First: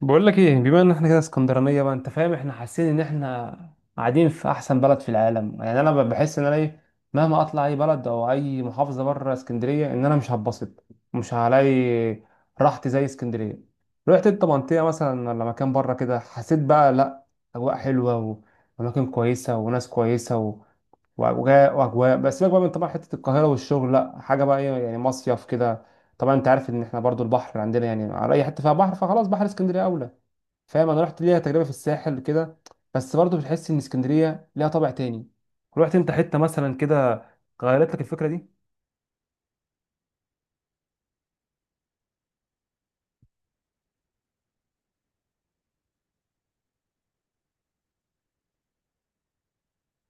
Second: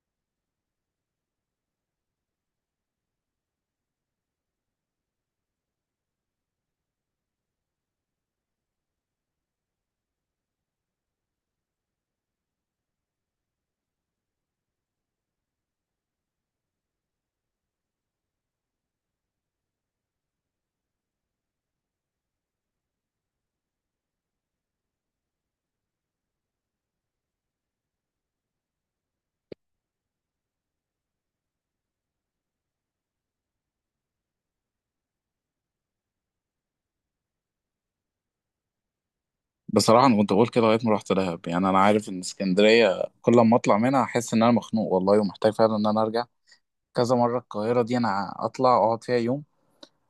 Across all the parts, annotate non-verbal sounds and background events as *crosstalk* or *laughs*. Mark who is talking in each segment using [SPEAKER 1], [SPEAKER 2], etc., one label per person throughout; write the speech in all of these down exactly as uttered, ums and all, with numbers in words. [SPEAKER 1] بقول لك ايه، بما ان احنا كده اسكندرانيه بقى، انت فاهم، احنا حاسين ان احنا قاعدين في احسن بلد في العالم. يعني انا بحس ان انا ايه، مهما اطلع اي بلد او اي محافظه بره اسكندريه، ان انا مش هتبسط، مش هلاقي راحتي زي اسكندريه. رحت انت منطقه مثلا ولا مكان بره كده حسيت بقى لا؟ اجواء حلوه، واماكن كويسه وناس كويسه و... واجواء واجواء. بس سيبك بقى من طبعا حته القاهره والشغل، لا حاجه بقى ايه يعني، مصيف كده. طبعا انت عارف ان احنا برضو البحر عندنا، يعني على اي حته فيها بحر فخلاص بحر اسكندريه اولى، فاهم؟ انا رحت ليها تجربه في الساحل كده، بس برضه بتحس ان اسكندريه ليها طابع تاني. رحت انت حته مثلا كده غيرت لك الفكره دي؟
[SPEAKER 2] بصراحة أنا كنت بقول كده لغاية ما رحت دهب. يعني أنا عارف إن اسكندرية كل ما أطلع منها أحس إن أنا مخنوق والله، ومحتاج فعلا إن أنا أرجع. كذا مرة القاهرة دي أنا أطلع أقعد فيها يوم،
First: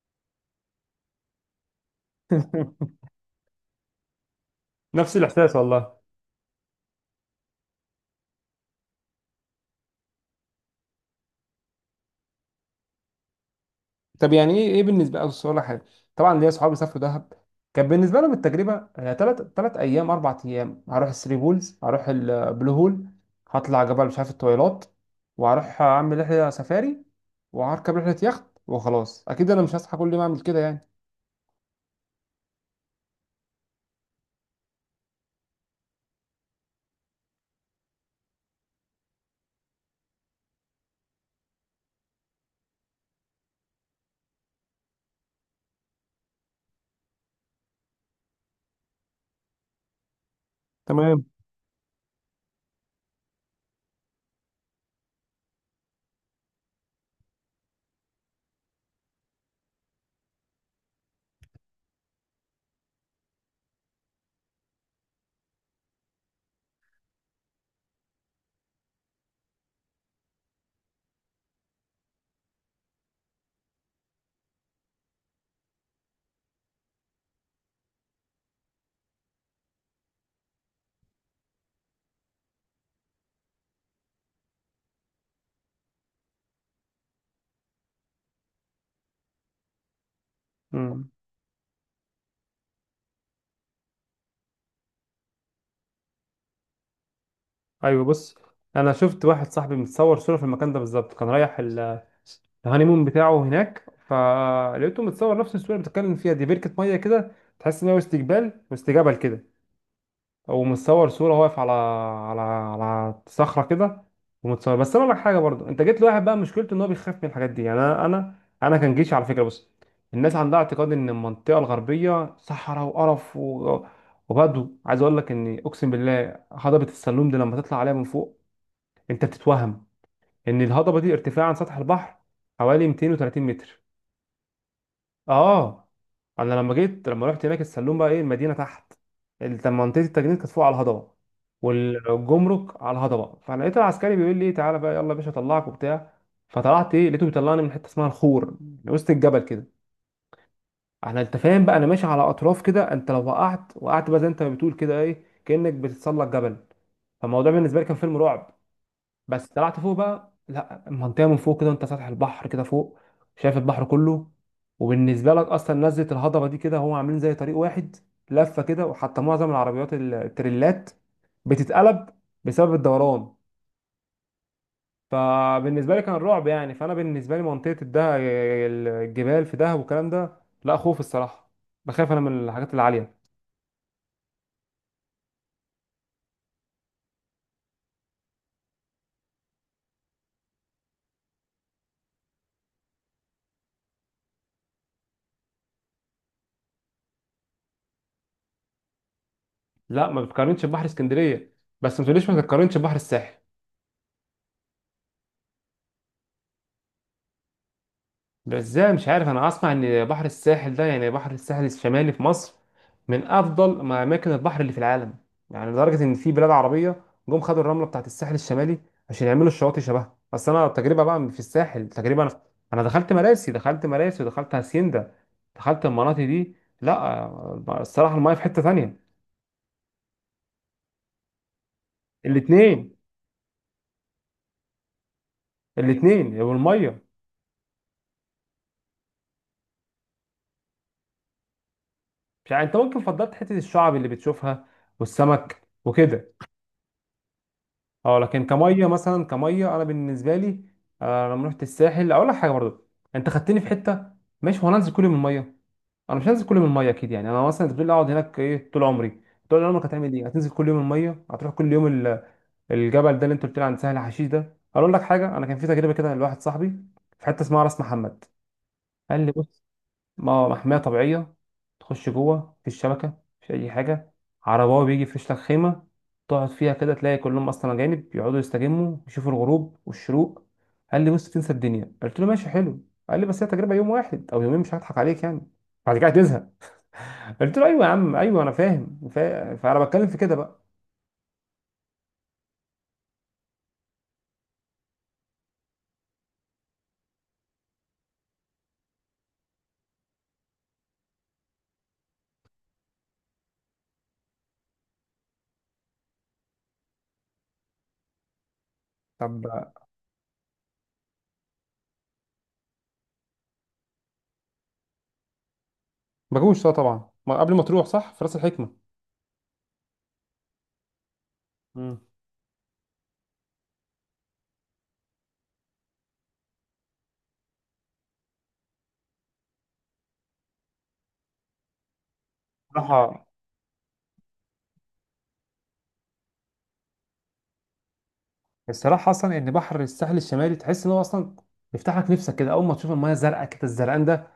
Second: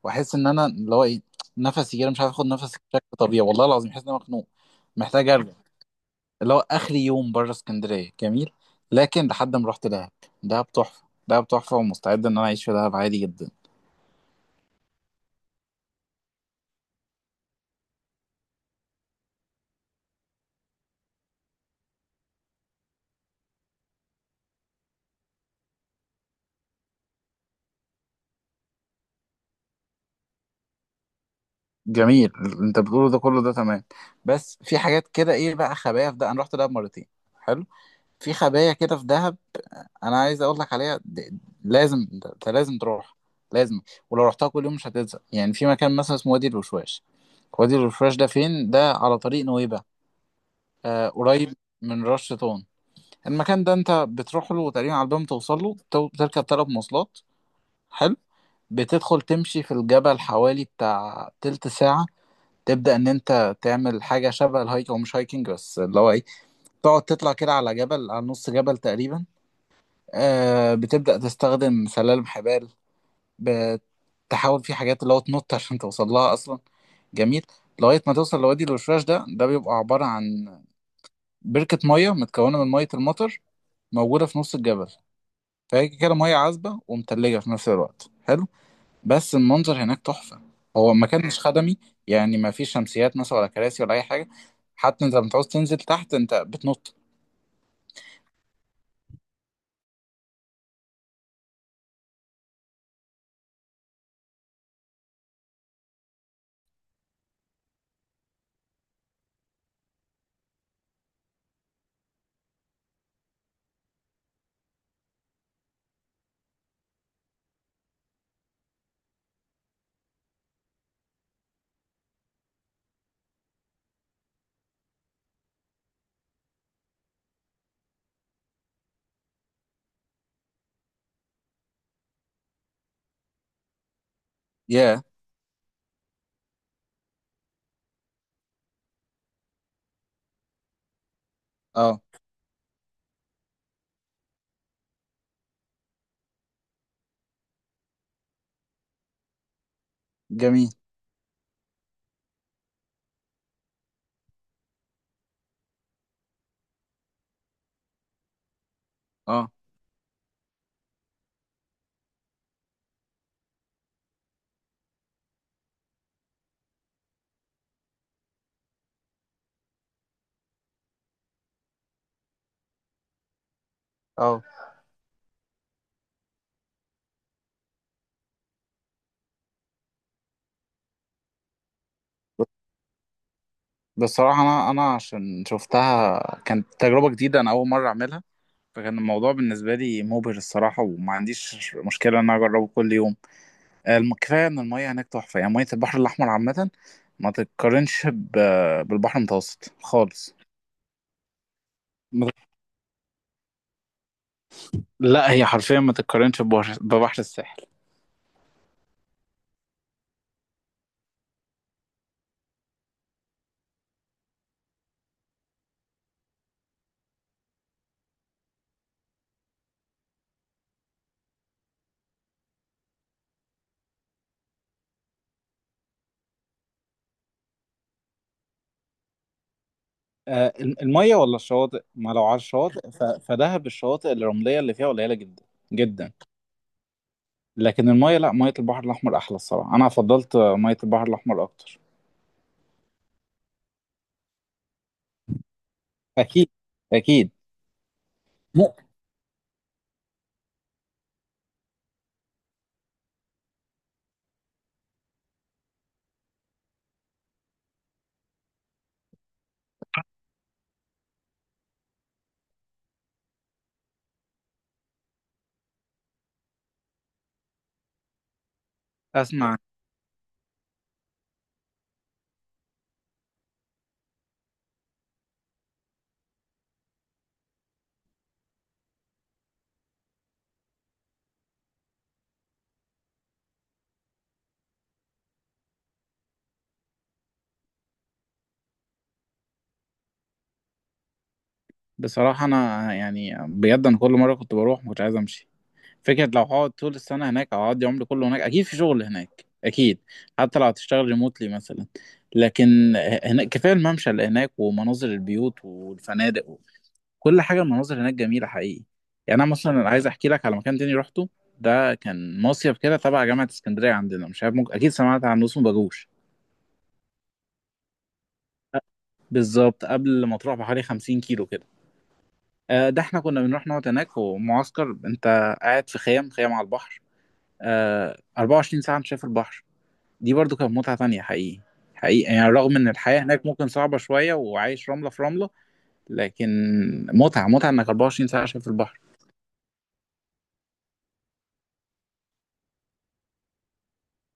[SPEAKER 2] وأحس إن أنا اللي هو إيه نفسي كده، مش عارف آخد نفسي
[SPEAKER 1] *laughs*
[SPEAKER 2] بشكل طبيعي. والله العظيم أحس إن أنا مخنوق،
[SPEAKER 1] نفس
[SPEAKER 2] محتاج أرجع.
[SPEAKER 1] الاحساس والله.
[SPEAKER 2] اللي هو آخر يوم بره اسكندرية جميل، لكن لحد ما رحت دهب. دهب تحفة، دهب تحفة، ومستعد إن أنا أعيش في دهب عادي جدا.
[SPEAKER 1] طب يعني ايه ايه بالنسبه لي، اقول لك حاجه، طبعا ليا اصحابي سافروا دهب، كان بالنسبه لهم التجربه ثلاث ثلاث ايام اربع ايام، هروح الثري بولز، هروح البلو هول، هطلع جبل مش عارف الطويلات، وهروح اعمل رحله سفاري، وهركب رحله يخت. وخلاص اكيد انا مش هصحى كل يوم اعمل كده يعني.
[SPEAKER 2] جميل اللي أنت بتقوله ده كله، ده تمام. بس في حاجات كده، إيه بقى، خبايا في ده. أنا رحت دهب مرتين. حلو. في خبايا كده في دهب. انا عايز اقول لك عليها د- لازم، انت لازم تروح. لازم. ولو رحتها كل يوم مش هتزهق. يعني في مكان مثلا اسمه وادي الوشواش. وادي الوشواش ده فين؟ ده على طريق نويبع. آه
[SPEAKER 1] تمام.
[SPEAKER 2] قريب. من رش طون. المكان ده انت بتروح له تقريبا على الباب، توصل له تو- بتركب ثلاث مواصلات. حلو. بتدخل تمشي في الجبل حوالي بتاع تلت ساعة. تبدأ إن أنت تعمل حاجة شبه الهايك، أو مش هايكنج بس اللي هو إيه تقعد تطلع كده على جبل، على نص جبل تقريبا. آه، بتبدأ تستخدم سلالم حبال. بتحاول في حاجات اللي هو تنط عشان توصل لها اصلا. جميل. لغايه ما توصل لوادي الوشواش. ده ده بيبقى عباره عن بركه ميه متكونه من ميه المطر، موجوده في نص الجبل. فهي كده ميه عذبه ومتلجه في نفس الوقت. حلو. بس المنظر هناك تحفه. هو
[SPEAKER 1] مم.
[SPEAKER 2] المكان مش خدمي. يعني ما فيش شمسيات مثلا، ولا كراسي، ولا اي حاجه. حتى انت لما تعوز تنزل تحت انت بتنط.
[SPEAKER 1] ايوه بص، انا شفت واحد صاحبي متصور صوره في المكان ده بالظبط، كان رايح ال- الهانيمون بتاعه هناك، فلقيته متصور نفس الصوره اللي بتتكلم فيها دي، بركه ميه كده. تحس ان هو استقبال واستجابه كده، او متصور صوره واقف على على على صخره كده ومتصور. بس انا اقول لك حاجه برضو، انت جيت لواحد بقى مشكلته ان هو بيخاف من الحاجات دي، يعني انا انا انا كان جيش على فكره. بص، الناس عندها اعتقاد ان المنطقه الغربيه صحراء وقرف و... وبدو. عايز اقول لك اني اقسم بالله هضبه السلوم دي لما تطلع عليها من فوق انت بتتوهم ان الهضبه دي ارتفاع عن سطح البحر حوالي مئتين وثلاثين متر.
[SPEAKER 2] ياه.
[SPEAKER 1] اه. انا لما جيت لما رحت هناك السلوم بقى ايه، المدينه تحت، ال- منطقه التجنيد كانت فوق على الهضبه،
[SPEAKER 2] اه.
[SPEAKER 1] والجمرك على الهضبه. فلقيت العسكري بيقول لي ايه، تعالى بقى يلا يا باشا اطلعك وبتاع. فطلعت ايه، لقيته بيطلعني من حته اسمها الخور، من وسط الجبل كده.
[SPEAKER 2] جميل.
[SPEAKER 1] احنا انت فاهم بقى انا ماشي على اطراف كده، انت لو وقعت وقعت بقى، زي انت ما بتقول كده ايه، كانك بتتسلق جبل. فالموضوع بالنسبه لي كان فيلم رعب. بس
[SPEAKER 2] اه.
[SPEAKER 1] طلعت فوق بقى لا، المنطقه من فوق كده انت سطح البحر كده فوق، شايف البحر كله. وبالنسبه لك اصلا نزله الهضبه دي كده هم عاملين زي طريق واحد لفه كده، وحتى معظم العربيات ال- التريلات بتتقلب بسبب الدوران.
[SPEAKER 2] اه.
[SPEAKER 1] فبالنسبه لي كان رعب يعني. فانا بالنسبه لي منطقه الده الجبال في دهب والكلام ده لا خوف الصراحه، بخاف انا من الحاجات العاليه.
[SPEAKER 2] بصراحه انا انا عشان شفتها كانت تجربه جديده، انا اول مره اعملها. فكان الموضوع بالنسبة لي مبهر الصراحة، وما عنديش مشكلة إن أنا أجربه كل يوم. آه، الم- كفاية إن المية هناك تحفة. يعني مية البحر الأحمر عامة ما تتقارنش ب- بالبحر المتوسط
[SPEAKER 1] لا ما
[SPEAKER 2] خالص.
[SPEAKER 1] بتقارنش ببحر اسكندريه، بس ما
[SPEAKER 2] ما
[SPEAKER 1] تقوليش ما
[SPEAKER 2] تت-
[SPEAKER 1] تقارنش ببحر الساحل.
[SPEAKER 2] لا، هي حرفيا ما تتقارنش ببحر ببحر الساحل.
[SPEAKER 1] ده ازاي؟ مش عارف، انا اسمع ان بحر الساحل ده، يعني بحر الساحل الشمالي في مصر، من افضل ما اماكن البحر اللي في العالم، يعني لدرجه ان في بلاد عربيه جم خدوا الرمله بتاعت الساحل الشمالي عشان يعملوا الشواطئ شبهها. بس انا التجربه بقى في الساحل تجربه، انا انا دخلت مراسي، دخلت مراسي ودخلت هاسيندا، دخلت المناطق دي، لا. آه، الصراحه المايه في حته تانية.
[SPEAKER 2] آه، المية ولا الشواطئ؟ ما لو على الشواطئ
[SPEAKER 1] الاثنين،
[SPEAKER 2] ف- فدهب الشواطئ الرملية اللي فيها قليلة جدا. جدا.
[SPEAKER 1] الاثنين والميه.
[SPEAKER 2] لكن المية لا، مية البحر الأحمر أحلى الصراحة. أنا فضلت آه، مية البحر الأحمر أكتر.
[SPEAKER 1] مش عارف، انت ممكن فضلت حته الشعب اللي بتشوفها والسمك وكده.
[SPEAKER 2] أكيد. أكيد.
[SPEAKER 1] اه لكن
[SPEAKER 2] مو-
[SPEAKER 1] كميه مثلا، كميه انا بالنسبه لي. آه لما رحت الساحل اقول لك حاجه برضه، انت خدتني في حته ماشي، هو انا انزل كل يوم الميه؟ انا مش هنزل كل يوم الميه اكيد يعني. انا مثلا انت بتقول لي اقعد هناك ايه طول عمري؟ طول عمرك هتعمل ايه؟ هتنزل كل يوم الميه؟ هتروح كل يوم ال- الجبل ده اللي انت قلت لي عن سهل حشيش ده؟ اقول لك حاجه، انا كان في تجربه كده لواحد صاحبي في حته اسمها راس محمد. قال لي
[SPEAKER 2] اسمع.
[SPEAKER 1] بص، ما- محمية طبيعية، تخش جوه مفيش شبكة، مفيش أي حاجة، عرباوي بيجي يفرش لك خيمة تقعد فيها كده، تلاقي كلهم أصلا أجانب يقعدوا يستجموا يشوفوا الغروب والشروق. قال لي بص، تنسى الدنيا. قلت له ماشي حلو. قال لي بس هي تجربة يوم واحد أو يومين، مش هضحك عليك يعني، بعد كده هتزهق. قلت له أيوه يا عم، أيوه أنا فاهم، فا- فأنا بتكلم في كده بقى.
[SPEAKER 2] بصراحة أنا يعني بجد، أنا كل مرة كنت بروح ما كنتش عايز أمشي. فكرة لو هقعد طول السنة هناك، أو هقضي عمري كله هناك، أكيد في شغل هناك أكيد. حتى لو هتشتغل ريموتلي مثلا. لكن هناك كفاية الممشى اللي هناك ومناظر البيوت والفنادق وكل حاجة. المناظر هناك جميلة حقيقي. يعني
[SPEAKER 1] طب
[SPEAKER 2] أنا مثلا عايز أحكي لك على مكان تاني روحته. ده كان مصيف كده تبع جامعة اسكندرية عندنا، مش عارف ممكن أكيد سمعت عنه، اسمه باجوش.
[SPEAKER 1] مجوش طبعا، ما قبل ما تروح صح في راس الحكمة.
[SPEAKER 2] بالظبط قبل ما تروح بحوالي 50 كيلو كده.
[SPEAKER 1] مم.
[SPEAKER 2] آه، ده احنا كنا بنروح نقعد هناك ومعسكر. انت قاعد في خيام، خيام على البحر. آه، 24 ساعة انت شايف البحر. دي برضو كانت متعة تانية حقيقي. حقيقي، يعني رغم ان الحياة
[SPEAKER 1] صراحة
[SPEAKER 2] هناك ممكن صعبة شوية، وعايش رملة في رملة. لكن متعة، متعة انك 24 ساعة شايف البحر.
[SPEAKER 1] الصراحه اصلا ان بحر الساحل الشمالي تحس ان هو اصلا يفتح لك نفسك كده، اول ما تشوف المايه الزرقاء كده الزرقان ده،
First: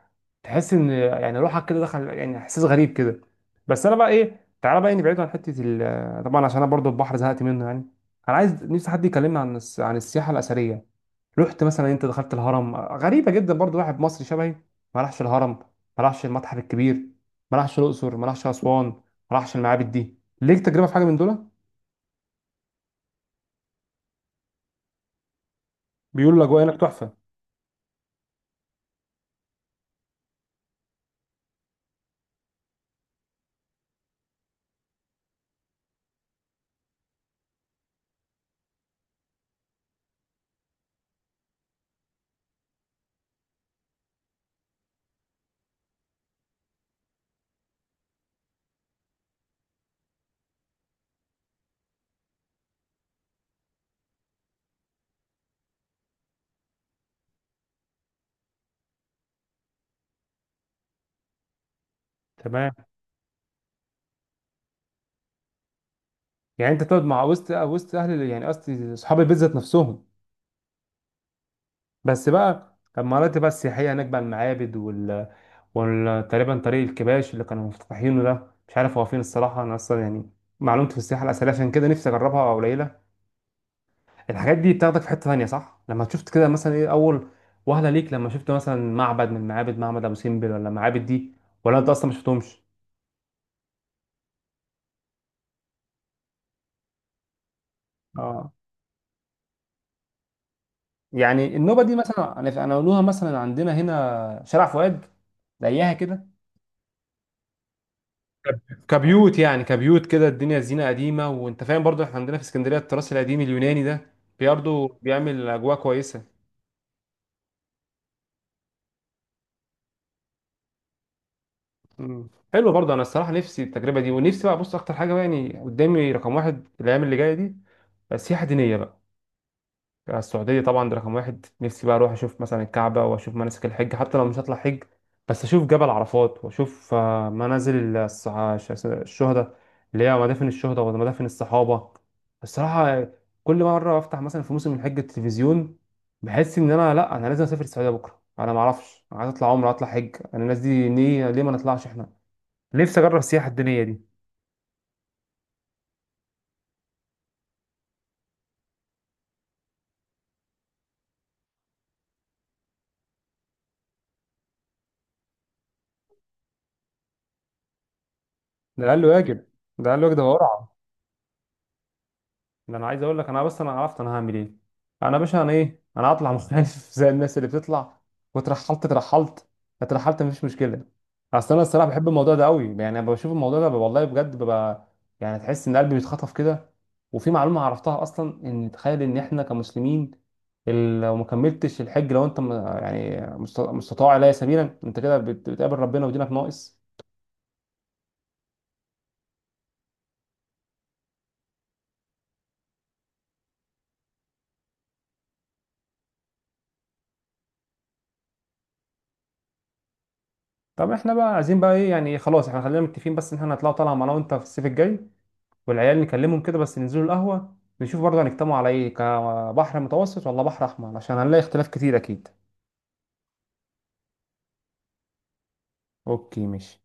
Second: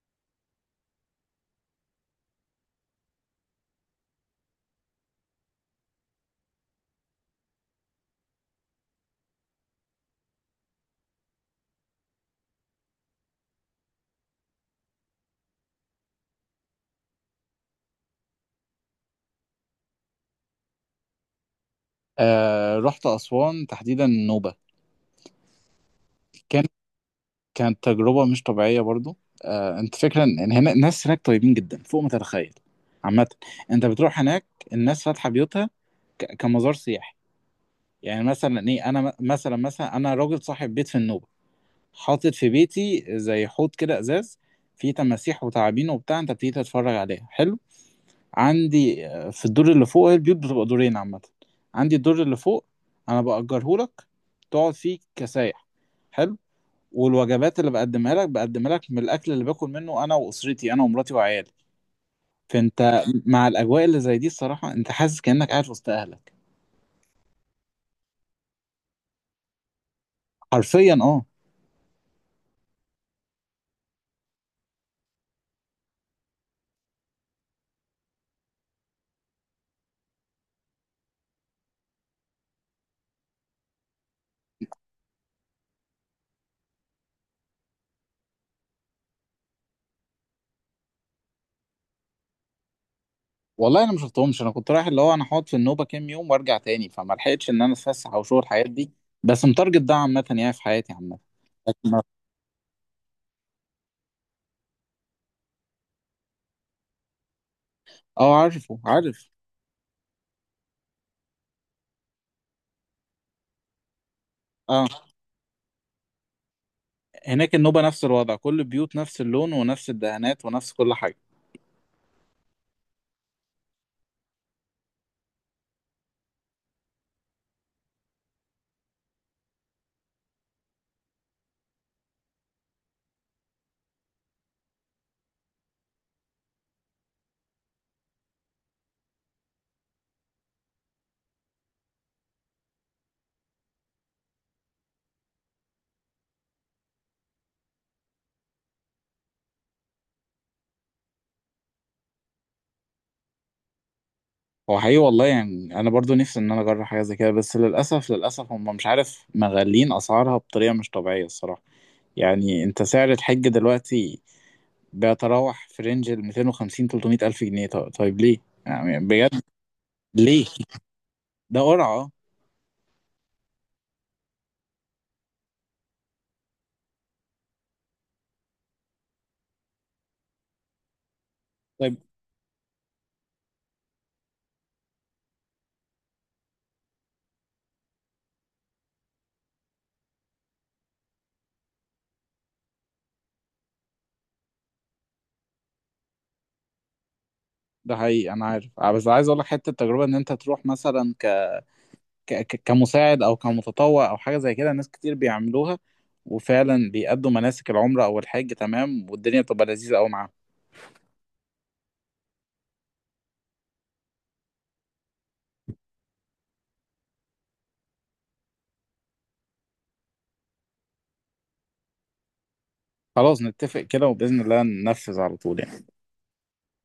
[SPEAKER 1] تحس ان يعني روحك كده دخل، يعني احساس غريب كده. بس انا بقى ايه، تعالى بقى نبعد عن حته ال- طبعا عشان انا برضو البحر زهقت منه يعني. انا عايز نفسي حد يكلمني عن الس- عن السياحه الاثريه. رحت مثلا؟ انت دخلت الهرم؟ غريبه جدا برضو واحد مصري شبهي ما راحش الهرم، ما راحش المتحف الكبير، ما راحش الاقصر، ما راحش اسوان، ما راحش المعابد دي. ليك تجربه في حاجه من دول؟
[SPEAKER 2] آه، رحت أسوان تحديدا النوبة.
[SPEAKER 1] بيقولوا الاجواء
[SPEAKER 2] كان
[SPEAKER 1] هناك تحفه.
[SPEAKER 2] كانت تجربة مش طبيعية برضو. آه، انت فكرة ان هنا الناس هناك طيبين جدا فوق ما تتخيل. عامة انت بتروح هناك الناس فاتحة بيوتها ك- كمزار سياحي. يعني مثلا ايه، انا م- مثلا مثلا انا راجل صاحب بيت في النوبه، حاطط في بيتي زي حوض كده ازاز فيه تماسيح وتعابين وبتاع، انت بتيجي تتفرج عليها. حلو. عندي آه، في الدور اللي فوق، هي البيوت بتبقى دورين عامه، عندي الدور اللي فوق انا بأجره لك تقعد فيه كسايح. حلو. والوجبات اللي بقدمها لك بقدمها لك من الاكل اللي باكل منه انا واسرتي، انا ومراتي وعيالي.
[SPEAKER 1] تمام.
[SPEAKER 2] فانت مع الاجواء اللي زي دي الصراحه انت حاسس كانك قاعد وسط اهلك.
[SPEAKER 1] يعني انت تقعد مع وسط وسط اهل ال- يعني قصدي اصحاب البيت ذات نفسهم.
[SPEAKER 2] حرفيا اه.
[SPEAKER 1] بس بقى المناطق بقى السياحيه هناك بقى المعابد وال وال- تقريبا طريق الكباش اللي كانوا مفتتحينه ده، مش عارف هو فين الصراحه، انا اصلا يعني معلومتي في السياحه الاثريه عشان كده نفسي اجربها قليله. الحاجات دي بتاخدك في حته ثانيه صح؟ لما شفت كده مثلا ايه اول وهله ليك، لما شفت مثلا معبد من معابد، معبد ابو سمبل ولا معابد دي؟ ولا انت اصلا ما شفتهمش؟
[SPEAKER 2] والله انا ما شفتهمش. انا كنت رايح، اللي هو انا هقعد في النوبه كام يوم وارجع تاني، فما لحقتش ان انا اتفسح او اشوف
[SPEAKER 1] اه.
[SPEAKER 2] الحاجات دي. بس متارجت ده عامه يعني، في حياتي عامه.
[SPEAKER 1] يعني النوبه دي
[SPEAKER 2] لكن-
[SPEAKER 1] مثلا انا، أنا اقولوها، مثلا عندنا هنا شارع فؤاد زيها كده.
[SPEAKER 2] اه،
[SPEAKER 1] كب-
[SPEAKER 2] عارفه عارف.
[SPEAKER 1] كبيوت يعني، كبيوت كده الدنيا زينة قديمة. وانت فاهم برضو احنا عندنا في اسكندرية التراث القديم اليوناني ده برضه
[SPEAKER 2] اه.
[SPEAKER 1] بيعمل اجواء كويسة.
[SPEAKER 2] هناك النوبه نفس الوضع، كل البيوت نفس اللون ونفس الدهانات ونفس كل حاجه.
[SPEAKER 1] مم. حلو. برضه انا الصراحة نفسي التجربة دي، ونفسي بقى، بص اكتر حاجة بقى يعني قدامي رقم واحد الايام اللي جاية دي سياحة دينية بقى، السعودية طبعا، ده رقم واحد. نفسي بقى أروح أشوف مثلا الكعبة وأشوف مناسك الحج حتى لو مش هطلع حج، بس أشوف جبل عرفات وأشوف آه، منازل الص- ش- الشهداء، اللي هي مدافن الشهداء ومدافن الصحابة. الصراحة كل مرة أفتح مثلا في موسم الحج التلفزيون بحس إن أنا لأ، أنا لازم أسافر السعودية بكرة. أنا معرفش، أنا عايز أطلع عمرة أطلع حج، أنا الناس دي ليه؟ ليه ما نطلعش إحنا؟ نفسي أجرب السياحة الدينية دي.
[SPEAKER 2] هو حقيقي والله، يعني انا برضو نفسي ان انا اجرب حاجه زي كده. بس للاسف، للاسف هم مش عارف مغلين اسعارها بطريقه مش طبيعيه الصراحه. يعني انت سعر الحج دلوقتي بيتراوح في رينج ال ميتين وخمسين تلتمية الف جنيه. طيب، طيب ليه؟
[SPEAKER 1] ده
[SPEAKER 2] يعني
[SPEAKER 1] أقل
[SPEAKER 2] بجد
[SPEAKER 1] واجب، ده أقل واجب، ده
[SPEAKER 2] ليه؟
[SPEAKER 1] ورع.
[SPEAKER 2] ده قرعة اه.
[SPEAKER 1] ده انا عايز اقول لك، انا بس انا عرفت انا هعمل ايه. انا يا باشا انا ايه، انا هطلع مختلف *laughs* زي الناس اللي بتطلع واترحلت، اترحلت، اترحلت مفيش مشكله. اصل انا الصراحه
[SPEAKER 2] طيب.
[SPEAKER 1] بحب الموضوع ده قوي، يعني انا بشوف الموضوع ده والله بجد ببقى يعني، تحس ان قلبي بيتخطف كده. وفي معلومه عرفتها اصلا، ان تخيل ان احنا كمسلمين ال- لو ما كملتش الحج، لو انت م- يعني مست- مستطاع اليه سبيلا، انت كده بت- بتقابل ربنا ودينك ناقص.
[SPEAKER 2] ده حقيقي انا عارف آه، بس عايز اقول لك حته التجربه ان انت تروح مثلا ك... ك... ك- كمساعد او كمتطوع او حاجه زي كده، ناس كتير بيعملوها وفعلا بيأدوا مناسك العمره او الحج. تمام، والدنيا بتبقى لذيذه قوي معاهم.
[SPEAKER 1] طب احنا بقى عايزين بقى ايه يعني، خلاص احنا خلينا متفقين بس ان احنا هنطلعوا طالعه معانا وانت في الصيف الجاي، والعيال نكلمهم كده، بس ننزلوا القهوة نشوف برضه هنجتمعوا على ايه، كبحر متوسط ولا بحر احمر، عشان هنلاقي اختلاف كتير اكيد.
[SPEAKER 2] خلاص نتفق كده، وباذن الله ننفذ على طول يعني.
[SPEAKER 1] اوكي ماشي.